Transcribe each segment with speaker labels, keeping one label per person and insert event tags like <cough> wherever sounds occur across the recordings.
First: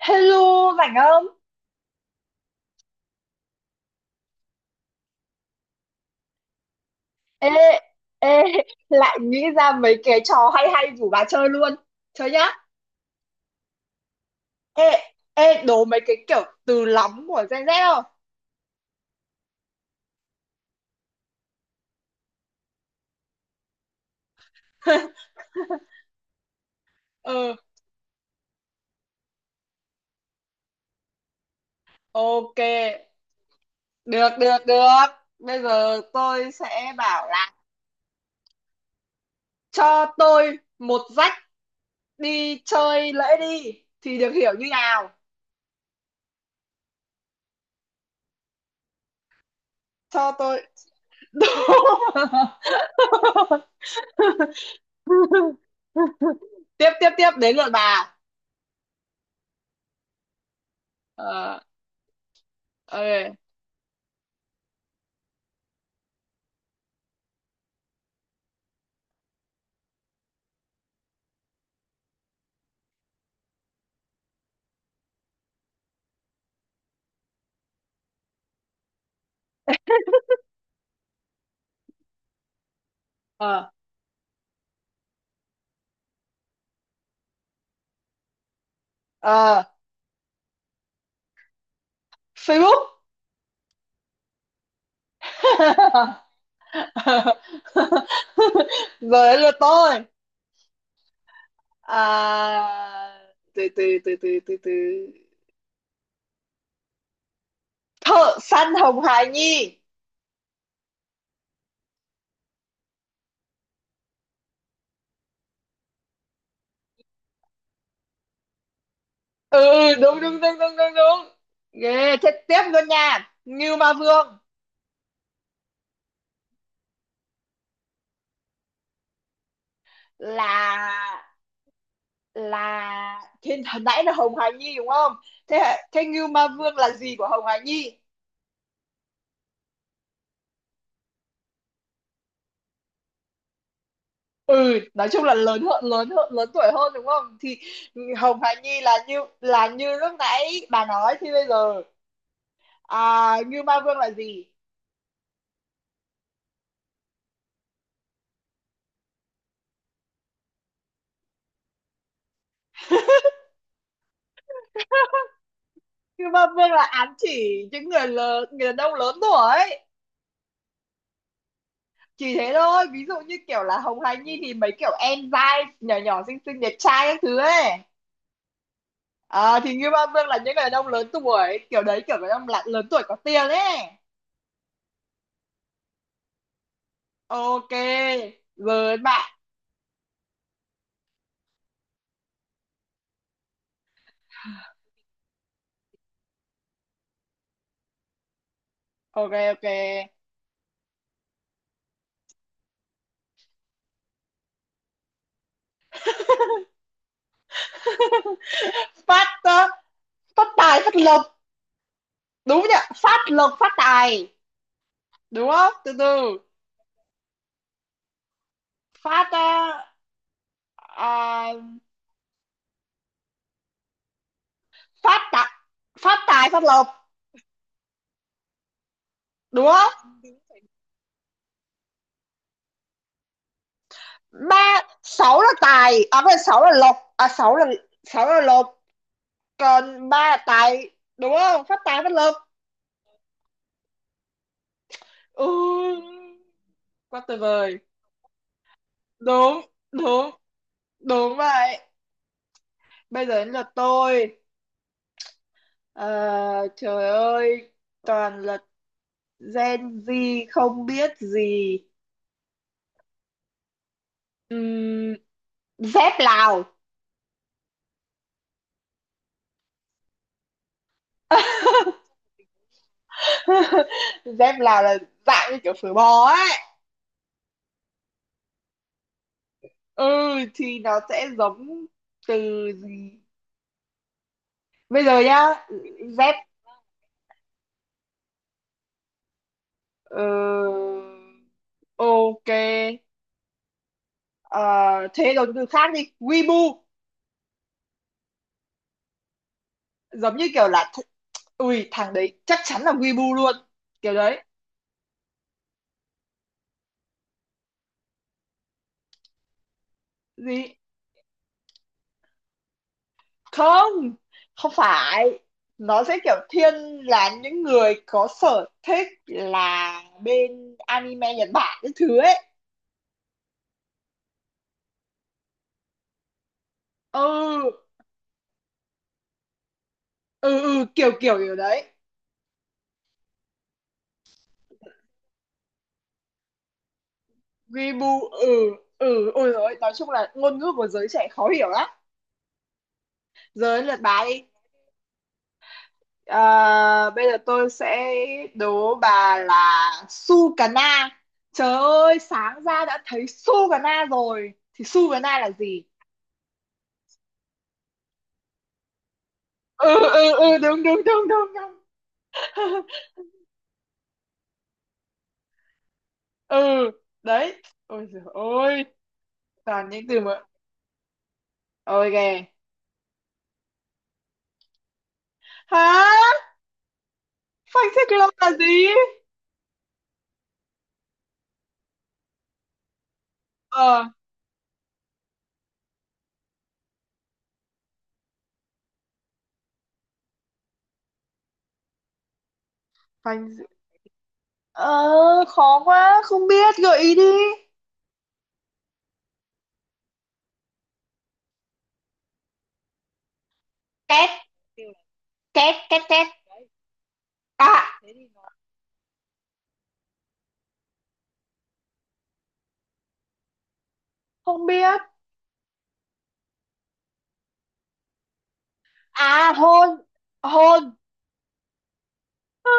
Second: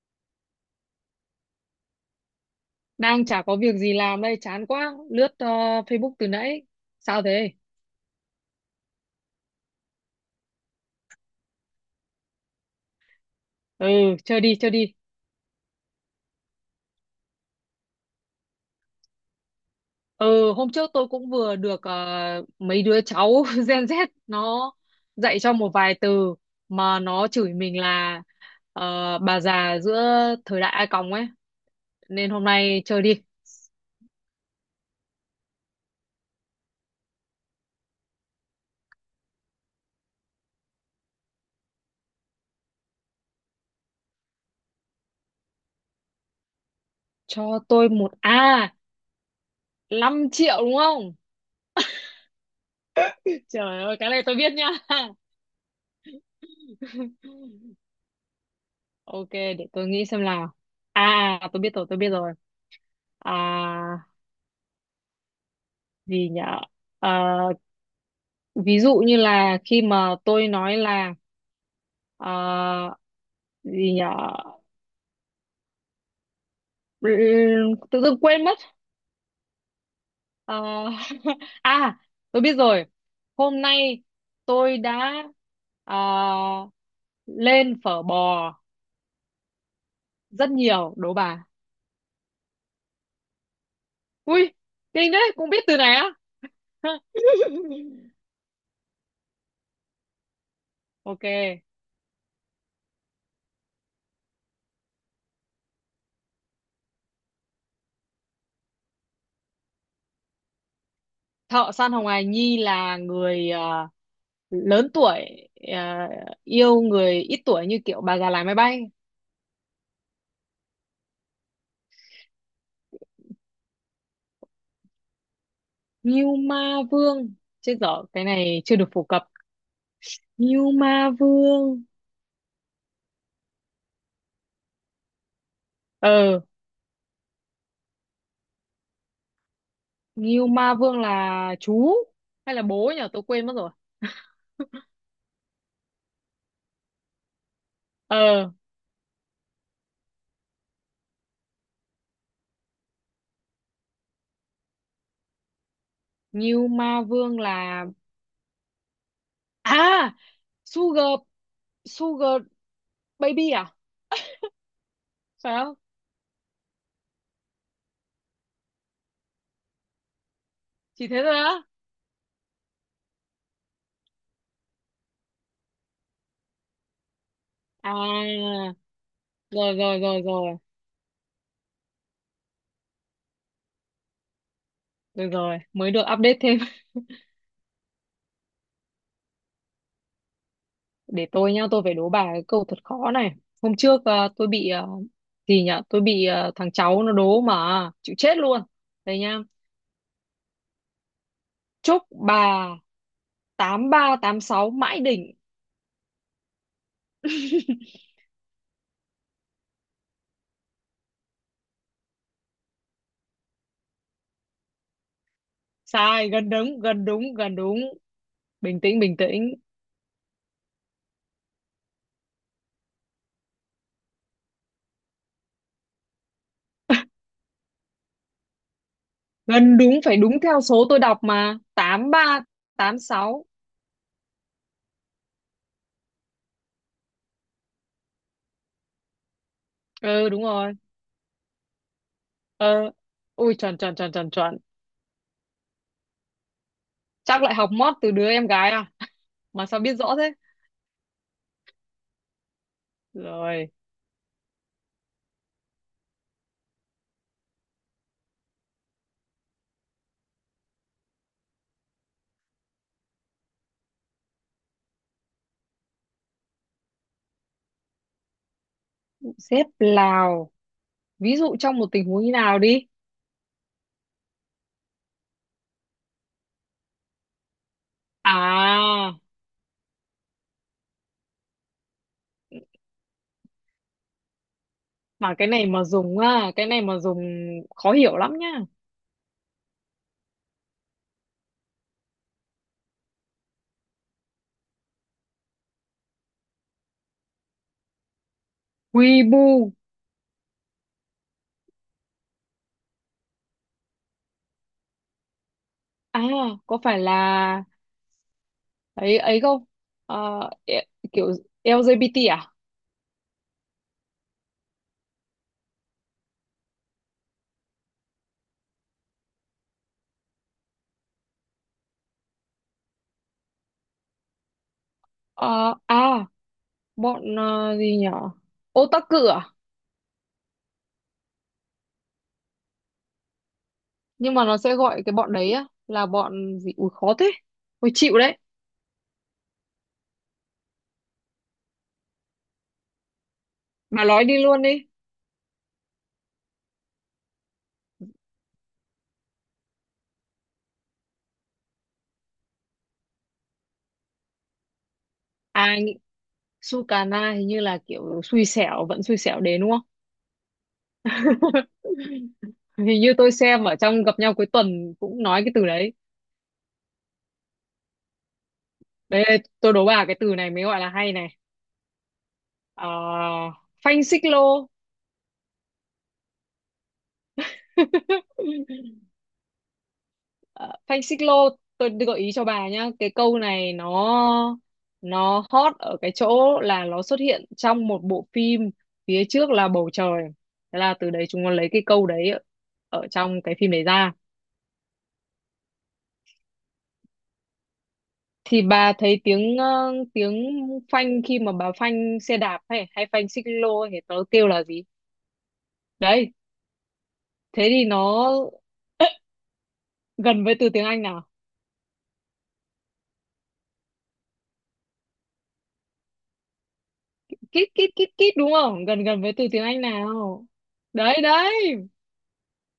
Speaker 1: Hello, rảnh không?
Speaker 2: Đang chả có việc gì làm đây, chán quá. Lướt Facebook từ nãy. Sao
Speaker 1: Ê,
Speaker 2: thế?
Speaker 1: ê, lại nghĩ ra mấy cái trò hay hay rủ bà chơi luôn. Chơi nhá.
Speaker 2: Ừ, chơi đi, chơi
Speaker 1: Ê,
Speaker 2: đi.
Speaker 1: ê, đố mấy cái kiểu từ lóng của Gen Z không?
Speaker 2: Ừ, hôm trước tôi cũng vừa được mấy đứa cháu <laughs> Gen Z nó
Speaker 1: <laughs>
Speaker 2: dạy cho một vài từ mà nó chửi
Speaker 1: Ừ,
Speaker 2: mình là ờ, bà già giữa thời đại A còng ấy. Nên hôm
Speaker 1: ok.
Speaker 2: nay chơi đi.
Speaker 1: Được, được, được. Bây giờ tôi sẽ bảo là cho tôi một rách đi chơi lễ đi. Thì được hiểu như nào?
Speaker 2: Cho tôi một A, 5
Speaker 1: Cho
Speaker 2: triệu
Speaker 1: tôi...
Speaker 2: đúng không?
Speaker 1: <laughs>
Speaker 2: <laughs> Trời ơi, cái này tôi biết nha.
Speaker 1: tiếp, tiếp, tiếp. Đến lượt
Speaker 2: <laughs>
Speaker 1: bà.
Speaker 2: Ok, để tôi nghĩ xem nào. À, à,
Speaker 1: Ờ,
Speaker 2: tôi biết rồi, tôi biết rồi. À,
Speaker 1: ok.
Speaker 2: gì nhở? À, ví dụ như là khi mà tôi nói là à, gì nhở? Tự dưng quên mất. À, <laughs> à, tôi biết rồi. Hôm
Speaker 1: Ờ,
Speaker 2: nay tôi đã à, lên phở bò
Speaker 1: ờ.
Speaker 2: rất nhiều, đố bà.
Speaker 1: Facebook.
Speaker 2: Ui, kinh đấy, cũng biết từ này á.
Speaker 1: <laughs>
Speaker 2: <laughs>
Speaker 1: Rồi đến lượt tôi.
Speaker 2: Ok.
Speaker 1: à, từ từ từ từ từ từ Thợ săn Hồng Hải Nhi.
Speaker 2: Thợ săn Hồng Hà Nhi là người lớn tuổi, à, yêu người ít tuổi như kiểu bà già lái máy bay.
Speaker 1: Ừ ừ, đúng đúng đúng đúng đúng đúng, ghê thế. Tiếp luôn nha, Ngưu Ma Vương.
Speaker 2: Ngưu Ma Vương, chết dở, cái này chưa được phổ cập. Ngưu
Speaker 1: là
Speaker 2: Ma Vương,
Speaker 1: là thế, hồi nãy là Hồng Hải Nhi đúng không? Thế thế Ngưu
Speaker 2: ờ
Speaker 1: Ma Vương là gì của Hồng Hải Nhi?
Speaker 2: Ngưu Ma Vương là chú hay là bố nhỉ, tôi quên mất rồi.
Speaker 1: Ừ, nói chung là lớn tuổi hơn đúng không, thì Hồng
Speaker 2: ờ
Speaker 1: Hà Nhi là như lúc nãy bà nói. Thì bây giờ Như Ma Vương là gì?
Speaker 2: Ngưu Ma Vương là, à Sugar Sugar Baby à, phải không?
Speaker 1: Như Ma Vương là ám chỉ những người lớn, người đàn ông lớn tuổi,
Speaker 2: Chỉ thế thôi á?
Speaker 1: chỉ thế thôi. Ví dụ như kiểu là Hồng Hà Nhi thì mấy kiểu em dai nhỏ nhỏ xinh xinh đẹp trai các thứ ấy,
Speaker 2: à
Speaker 1: thì
Speaker 2: Rồi
Speaker 1: Như
Speaker 2: rồi
Speaker 1: Ma
Speaker 2: rồi
Speaker 1: Vương là những người
Speaker 2: rồi,
Speaker 1: đàn ông lớn tuổi kiểu đấy, kiểu người đàn ông là lớn tuổi có tiền ấy.
Speaker 2: rồi rồi mới được update thêm.
Speaker 1: Ok, rồi bạn.
Speaker 2: Để tôi nhá, tôi phải đố bà cái câu thật khó này. Hôm trước tôi bị gì nhở, tôi bị thằng cháu nó đố mà chịu chết luôn. Đây
Speaker 1: Ok,
Speaker 2: nhá:
Speaker 1: ok.
Speaker 2: chúc bà 8386 mãi đỉnh. <laughs>
Speaker 1: Phát ờ, phát tài phát lộc, đúng nhỉ? Phát lộc phát tài, đúng không? Từ
Speaker 2: Sai,
Speaker 1: từ.
Speaker 2: gần đúng, gần đúng, gần đúng. Bình tĩnh, bình
Speaker 1: phát
Speaker 2: tĩnh.
Speaker 1: ờ, à, phát tài phát tài phát lộc, đúng
Speaker 2: Gần đúng,
Speaker 1: không?
Speaker 2: phải đúng theo số tôi đọc mà, 8386.
Speaker 1: Ba sáu là tài à? Phải, sáu là lộc à? Sáu là lộc, còn
Speaker 2: Ừ,
Speaker 1: ba là
Speaker 2: đúng rồi.
Speaker 1: tài, đúng không? Phát tài phát lộc.
Speaker 2: ờ Ui, chuẩn chuẩn chuẩn chuẩn chuẩn.
Speaker 1: Ừ, quá tuyệt
Speaker 2: Chắc lại học
Speaker 1: vời.
Speaker 2: mót từ đứa em gái à,
Speaker 1: Đúng,
Speaker 2: mà sao biết rõ
Speaker 1: đúng,
Speaker 2: thế?
Speaker 1: đúng vậy. Bây giờ đến lượt
Speaker 2: Rồi,
Speaker 1: tôi. Ờ, Trời ơi, toàn là Gen Z không biết gì. Ừm, Dép Lào.
Speaker 2: xếp Lào, ví dụ trong một tình
Speaker 1: <laughs>
Speaker 2: huống như nào đi?
Speaker 1: Dép Lào là dạng như kiểu phở bò ấy.
Speaker 2: à
Speaker 1: Ừ thì nó sẽ giống từ gì? Bây giờ
Speaker 2: mà
Speaker 1: nhá,
Speaker 2: cái này mà dùng
Speaker 1: dép
Speaker 2: á, cái này mà dùng khó hiểu lắm nhá.
Speaker 1: ờ, ok. Ờ, Thế rồi từ khác đi, Weibo.
Speaker 2: Quy,
Speaker 1: Giống như kiểu là ui, thằng đấy chắc chắn là Weibo luôn, kiểu đấy.
Speaker 2: à, có phải là ấy ấy không? Ờ,
Speaker 1: Gì?
Speaker 2: e- Kiểu LGBT à?
Speaker 1: Không, không phải, nó sẽ kiểu thiên là những người có sở thích là bên anime Nhật Bản cái thứ ấy.
Speaker 2: Ờ, à
Speaker 1: Ừ
Speaker 2: Bọn gì nhở, otaku à?
Speaker 1: ừ ừ, kiểu kiểu kiểu đấy.
Speaker 2: Nhưng mà nó sẽ gọi cái bọn đấy á là bọn gì, ui khó thế. Ui, chịu
Speaker 1: Weibo.
Speaker 2: đấy,
Speaker 1: Ừ ừ, ôi rồi, nói chung là ngôn ngữ của giới trẻ khó hiểu lắm. Giới lượt
Speaker 2: bà
Speaker 1: bà
Speaker 2: nói đi
Speaker 1: đi.
Speaker 2: luôn đi.
Speaker 1: Ờ, Bây giờ tôi sẽ đố bà là Sukana. Trời ơi, sáng ra đã thấy Sukana rồi thì Sukana là
Speaker 2: à
Speaker 1: gì?
Speaker 2: nghĩ- Sukana hình như là kiểu xui xẻo vẫn xui xẻo đến, đúng không?
Speaker 1: Ừ ừ ừ, đúng đúng đúng đúng đúng.
Speaker 2: <laughs>
Speaker 1: <laughs>
Speaker 2: Hình như tôi xem ở trong gặp nhau cuối tuần cũng nói cái từ đấy.
Speaker 1: Ừ đấy. Ôi giời ơi,
Speaker 2: Đấy, tôi đố
Speaker 1: toàn
Speaker 2: bà
Speaker 1: những
Speaker 2: cái
Speaker 1: từ
Speaker 2: từ
Speaker 1: mà.
Speaker 2: này mới gọi là hay này.
Speaker 1: Ôi kìa.
Speaker 2: Ờ, Phanh xích lô.
Speaker 1: Hả? Phanh xích lô
Speaker 2: <laughs>
Speaker 1: là gì?
Speaker 2: Ờ, Phanh xích lô, tôi gợi ý cho bà nhá. Cái câu này
Speaker 1: ờ
Speaker 2: nó hot ở cái chỗ là nó xuất hiện trong một bộ phim phía trước là bầu trời, thế là từ đấy chúng nó lấy cái câu đấy ở trong
Speaker 1: Phanh
Speaker 2: cái phim đấy ra.
Speaker 1: ờ khó quá, không biết, gợi ý đi.
Speaker 2: Thì bà thấy tiếng phanh, khi mà bà phanh xe đạp hay hay phanh xích lô thì nó
Speaker 1: Tét
Speaker 2: kêu là gì?
Speaker 1: tét tét tét.
Speaker 2: Đấy, thế
Speaker 1: À,
Speaker 2: thì nó <clears throat> gần với từ tiếng Anh nào?
Speaker 1: không biết.
Speaker 2: Kít kít kít kít, đúng không, gần gần
Speaker 1: À,
Speaker 2: với từ tiếng Anh
Speaker 1: hôn.
Speaker 2: nào?
Speaker 1: Hôn.
Speaker 2: Đấy đấy,
Speaker 1: À,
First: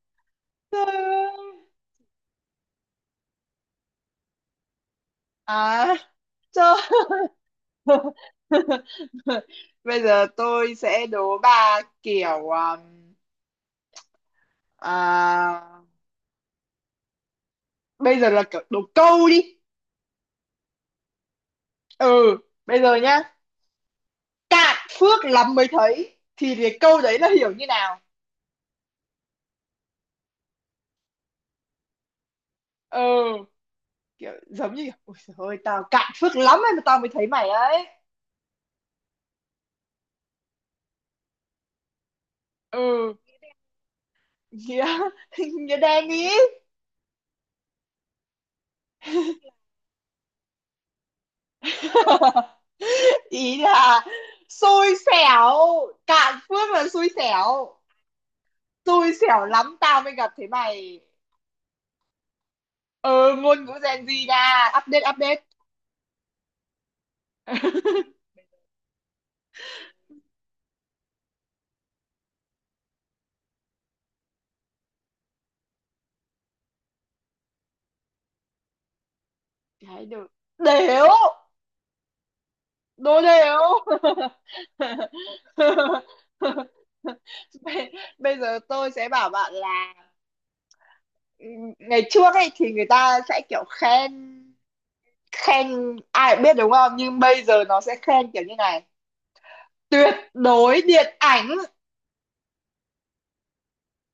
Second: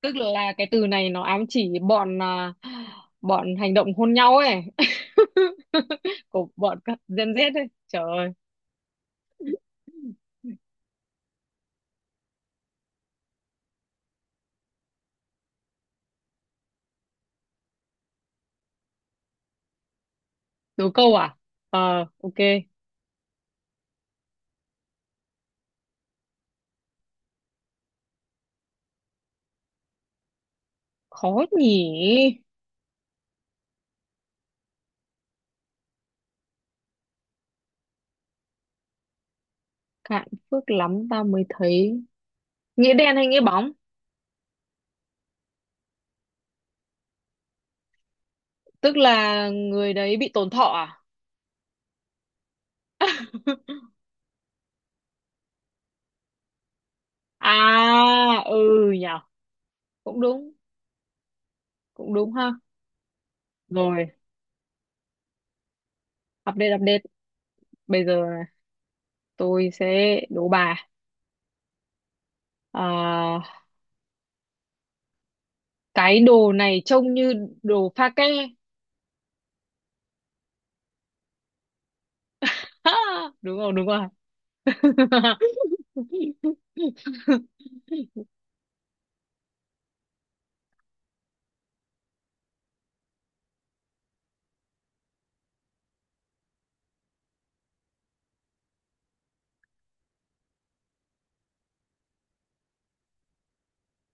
Speaker 2: tức là cái
Speaker 1: trời
Speaker 2: từ này nó
Speaker 1: ơi.
Speaker 2: ám chỉ bọn hành động hôn nhau ấy,
Speaker 1: À,
Speaker 2: <laughs> của
Speaker 1: trời
Speaker 2: bọn các
Speaker 1: ơi.
Speaker 2: Gen Z ấy, trời ơi.
Speaker 1: <laughs> Bây giờ tôi sẽ đố bà kiểu à, bây giờ là kiểu đố câu đi.
Speaker 2: Đố câu à? Ok.
Speaker 1: Ừ, bây giờ nhá, cạn phước lắm mới thấy, thì cái câu đấy là hiểu như nào?
Speaker 2: Khó nhỉ.
Speaker 1: Ừ, kiểu giống như kiểu, ôi trời ơi tao cạn phước lắm ấy mà tao mới thấy mày ấy.
Speaker 2: Cạn phước lắm ta mới thấy. Nghĩa đen
Speaker 1: Ừ.
Speaker 2: hay nghĩa bóng?
Speaker 1: Nghĩa <laughs> nghĩa đen ý.
Speaker 2: Tức là người đấy bị tổn thọ à?
Speaker 1: <laughs> Ý
Speaker 2: <laughs>
Speaker 1: là xui xẻo. Cạn phước là xui
Speaker 2: À,
Speaker 1: xẻo.
Speaker 2: ừ, nhỉ,
Speaker 1: Xui xẻo lắm tao mới
Speaker 2: cũng
Speaker 1: gặp thấy
Speaker 2: đúng,
Speaker 1: mày.
Speaker 2: cũng đúng ha.
Speaker 1: Ừ, ngôn ngữ Gen
Speaker 2: Rồi,
Speaker 1: Z nha, update update.
Speaker 2: update update. Bây giờ
Speaker 1: <laughs>
Speaker 2: tôi sẽ đố bà, à, cái đồ này trông như đồ pha ke.
Speaker 1: Cái được. Đéo.
Speaker 2: Ha!
Speaker 1: Đồ đểu.
Speaker 2: Đúng rồi, đúng rồi.
Speaker 1: <laughs>
Speaker 2: <laughs>
Speaker 1: bây, Bây giờ tôi sẽ bảo bạn là ừ, ngày trước ấy thì người ta sẽ kiểu khen. Khen ai cũng biết đúng không, nhưng bây giờ nó sẽ khen kiểu như này: tuyệt đối điện ảnh.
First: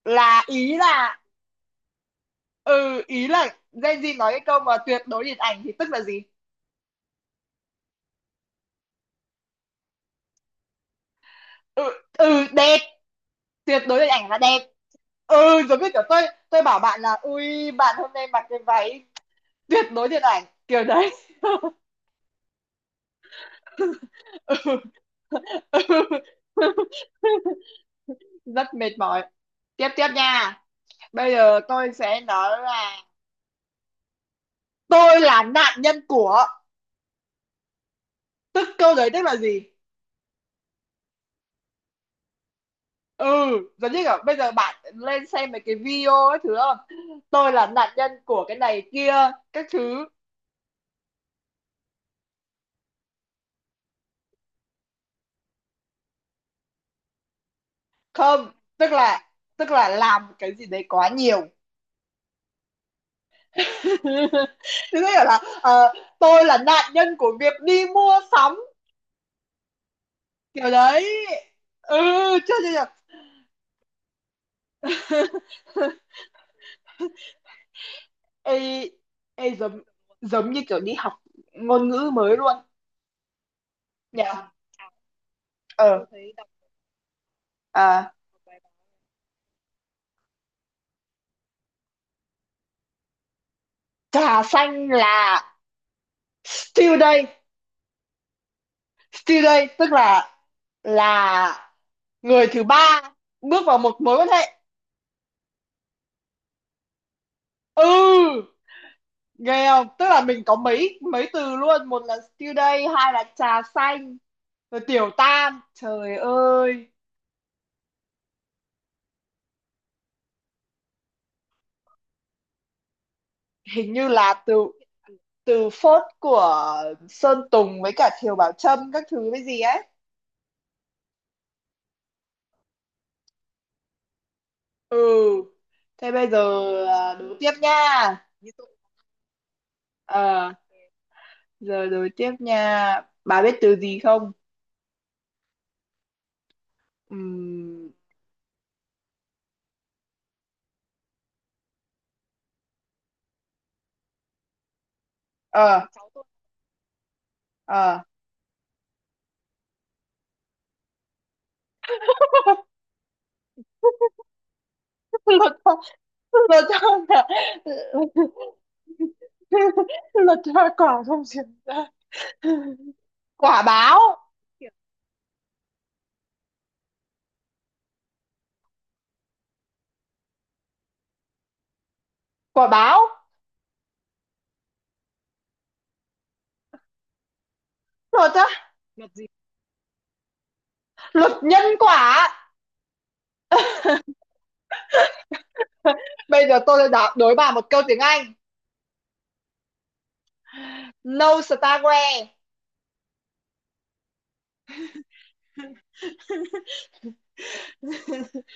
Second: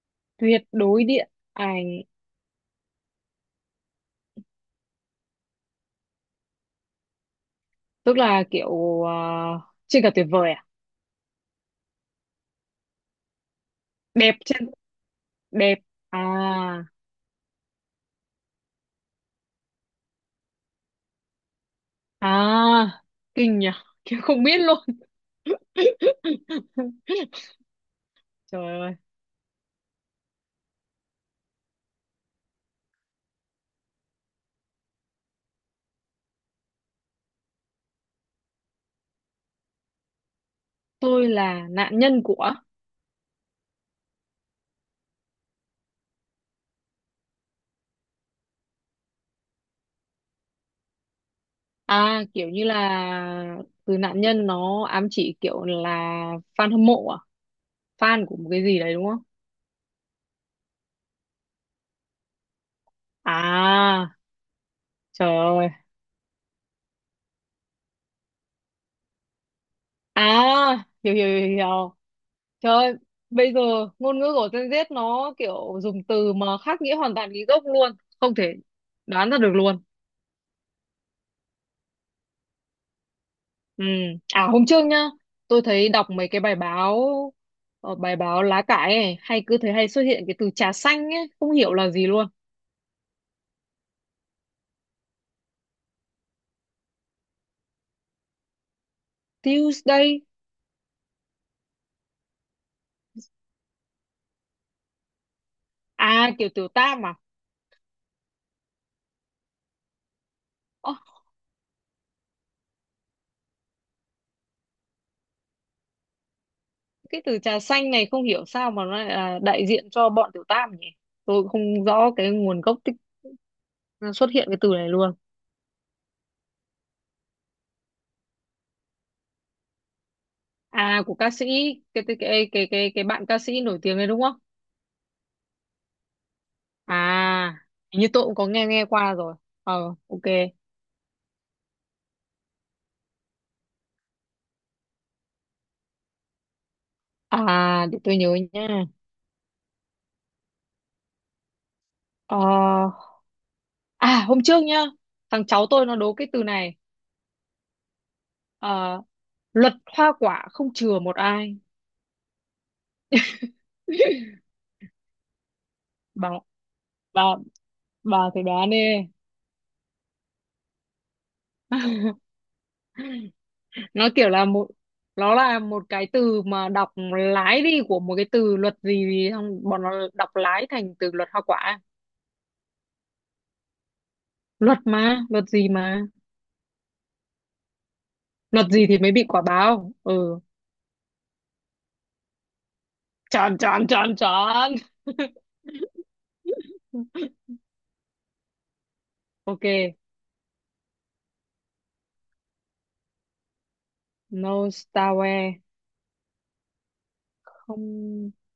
Speaker 1: Là
Speaker 2: Tuyệt
Speaker 1: ý
Speaker 2: đối
Speaker 1: là
Speaker 2: điện ảnh,
Speaker 1: ừ Ý là Gen Z nói cái câu mà tuyệt đối điện ảnh thì tức là gì?
Speaker 2: tức là kiểu trên cả tuyệt vời à?
Speaker 1: Ừ, ừ đẹp. Tuyệt đối điện ảnh
Speaker 2: Đẹp
Speaker 1: là đẹp.
Speaker 2: trên
Speaker 1: Ừ,
Speaker 2: đẹp
Speaker 1: giống như kiểu
Speaker 2: à?
Speaker 1: tôi bảo bạn là ui, bạn hôm nay mặc cái váy tuyệt đối điện ảnh, kiểu đấy. <laughs>
Speaker 2: à Kinh nhỉ, kiểu không biết
Speaker 1: Ừ.
Speaker 2: luôn.
Speaker 1: Ừ.
Speaker 2: <laughs>
Speaker 1: <laughs> Rất
Speaker 2: Trời ơi.
Speaker 1: mệt mỏi. Tiếp tiếp nha. Bây giờ tôi sẽ nói là tôi là nạn nhân của, tức câu đấy tức là gì?
Speaker 2: Tôi là nạn nhân của.
Speaker 1: Ừ, giống như kiểu bây giờ bạn lên xem mấy cái video ấy thứ không, tôi là nạn nhân của cái này kia các thứ.
Speaker 2: À, kiểu như là từ nạn nhân nó ám chỉ kiểu là fan hâm mộ à? Fan của một
Speaker 1: Không.
Speaker 2: cái gì
Speaker 1: tức
Speaker 2: đấy đúng không?
Speaker 1: là tức là làm cái gì đấy quá nhiều.
Speaker 2: À,
Speaker 1: <laughs> Tức
Speaker 2: trời
Speaker 1: là
Speaker 2: ơi.
Speaker 1: tôi là nạn nhân của việc đi mua sắm
Speaker 2: À,
Speaker 1: kiểu
Speaker 2: hiểu
Speaker 1: đấy.
Speaker 2: hiểu hiểu.
Speaker 1: Ừ.
Speaker 2: Hiểu.
Speaker 1: Chưa chưa
Speaker 2: Trời
Speaker 1: chưa.
Speaker 2: ơi, bây giờ ngôn ngữ của Gen Z nó kiểu dùng từ mà khác nghĩa hoàn toàn cái gốc luôn, không
Speaker 1: ê,
Speaker 2: thể đoán ra được
Speaker 1: ê giống,
Speaker 2: luôn.
Speaker 1: như kiểu đi học ngôn ngữ mới luôn
Speaker 2: Ừ.
Speaker 1: nhỉ.
Speaker 2: À hôm trước nhá, tôi thấy
Speaker 1: ờ
Speaker 2: đọc mấy cái bài báo ờ,
Speaker 1: à,
Speaker 2: bài báo lá cải ấy, hay cứ thấy hay xuất hiện cái từ trà xanh ấy, không hiểu là gì luôn.
Speaker 1: Trà xanh là still đây. Still đây tức
Speaker 2: Tuesday,
Speaker 1: là là người thứ ba bước vào một mối quan hệ.
Speaker 2: à kiểu tiểu tam à?
Speaker 1: Ừ, ghê không, tức là mình có
Speaker 2: Ơ,
Speaker 1: mấy mấy từ luôn, một là still đây, hai là trà xanh, rồi tiểu tam. Trời ơi,
Speaker 2: cái từ trà xanh này không hiểu sao mà nó lại là đại diện cho bọn Tiểu Tam nhỉ? Tôi cũng không rõ cái nguồn gốc tích
Speaker 1: hình như
Speaker 2: xuất
Speaker 1: là
Speaker 2: hiện
Speaker 1: từ
Speaker 2: cái từ này luôn.
Speaker 1: từ phốt của Sơn Tùng với cả Thiều Bảo Trâm các thứ với gì ấy.
Speaker 2: À của ca sĩ, cái bạn ca sĩ nổi tiếng đấy đúng không?
Speaker 1: Ừ, thế bây giờ đố tiếp
Speaker 2: À, hình như
Speaker 1: nha.
Speaker 2: tôi cũng có nghe nghe qua rồi. Ờ, ok.
Speaker 1: ờ Giờ đố tiếp nha, bà biết từ gì không?
Speaker 2: À,
Speaker 1: Ừm,
Speaker 2: để tôi nhớ nha. Ờ, hôm trước nhá, thằng cháu
Speaker 1: ờ
Speaker 2: tôi nó đố cái từ này.
Speaker 1: ờ
Speaker 2: Ờ, Luật hoa quả không chừa một ai.
Speaker 1: <laughs>
Speaker 2: <laughs>
Speaker 1: lột ra,
Speaker 2: Bà
Speaker 1: lột ra
Speaker 2: bà
Speaker 1: quả.
Speaker 2: bà thử đoán đi.
Speaker 1: <laughs> Lột ra quả không chuyển ra.
Speaker 2: <laughs>
Speaker 1: Quả báo.
Speaker 2: Nó kiểu là nó là một cái từ mà đọc lái đi của một cái từ luật gì gì, xong bọn nó đọc lái thành từ luật hoa quả.
Speaker 1: Quả báo.
Speaker 2: Luật gì mà,
Speaker 1: Lột ra.
Speaker 2: luật gì thì
Speaker 1: Luật
Speaker 2: mới bị
Speaker 1: gì?
Speaker 2: quả báo. Ừ,
Speaker 1: Luật nhân quả.
Speaker 2: chọn chọn chọn chọn.
Speaker 1: <laughs> Bây giờ tôi sẽ đố bà
Speaker 2: <laughs>
Speaker 1: một câu tiếng Anh.
Speaker 2: Ok,
Speaker 1: No starware.
Speaker 2: no starware. Không,
Speaker 1: <laughs>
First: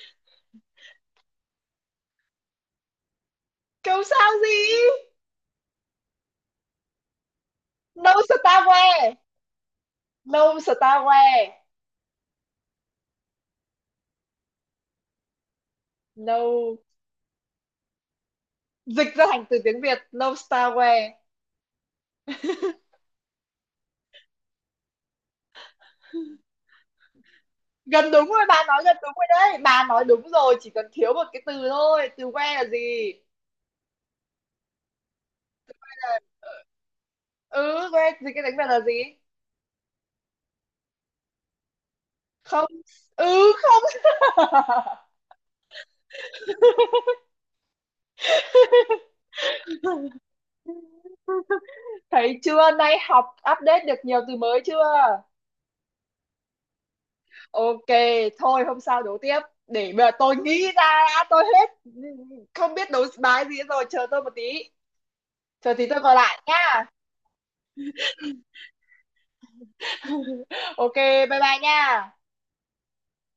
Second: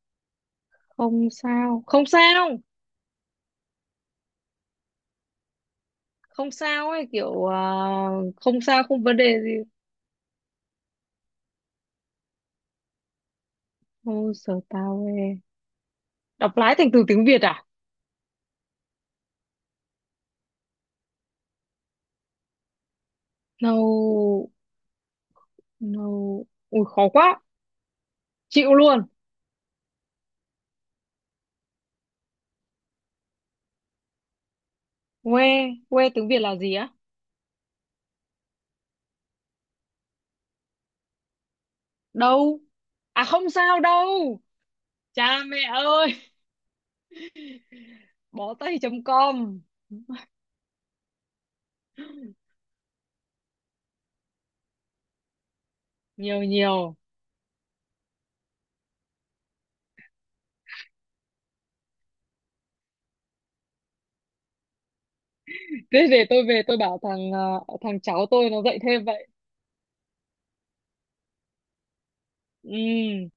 Speaker 2: không sao, không sao.
Speaker 1: Câu sao gì?
Speaker 2: Không sao ấy, kiểu
Speaker 1: No
Speaker 2: không sao, không
Speaker 1: starware.
Speaker 2: vấn đề gì.
Speaker 1: No starware.
Speaker 2: No starware, đọc lái
Speaker 1: No.
Speaker 2: thành từ tiếng Việt à?
Speaker 1: Dịch ra thành từ tiếng Việt. No starware.
Speaker 2: No, no, ui khó quá,
Speaker 1: Gần đúng rồi, bà
Speaker 2: chịu
Speaker 1: nói gần
Speaker 2: luôn.
Speaker 1: đúng rồi đấy. Bà nói đúng rồi, chỉ cần thiếu một cái từ thôi. Từ where là gì?
Speaker 2: Quê, quê tiếng Việt là gì á?
Speaker 1: Ừ, where dịch cái đánh Việt là gì?
Speaker 2: Đâu
Speaker 1: Không.
Speaker 2: à? Không
Speaker 1: Ừ,
Speaker 2: sao
Speaker 1: không.
Speaker 2: đâu.
Speaker 1: <laughs>
Speaker 2: Cha mẹ ơi, <laughs> bó tay.com.
Speaker 1: Thấy chưa? Nay học update được nhiều từ mới chưa?
Speaker 2: Nhiều nhiều.
Speaker 1: Ok, thôi hôm sau đấu tiếp. Để mà tôi nghĩ ra đã, tôi hết không biết đấu bài gì rồi, chờ tôi một tí. Chờ tí tôi
Speaker 2: Thế
Speaker 1: gọi
Speaker 2: để
Speaker 1: lại
Speaker 2: tôi về tôi
Speaker 1: nha.
Speaker 2: bảo thằng cháu tôi nó dạy thêm vậy.
Speaker 1: Ok, bye bye nha.
Speaker 2: Ừ.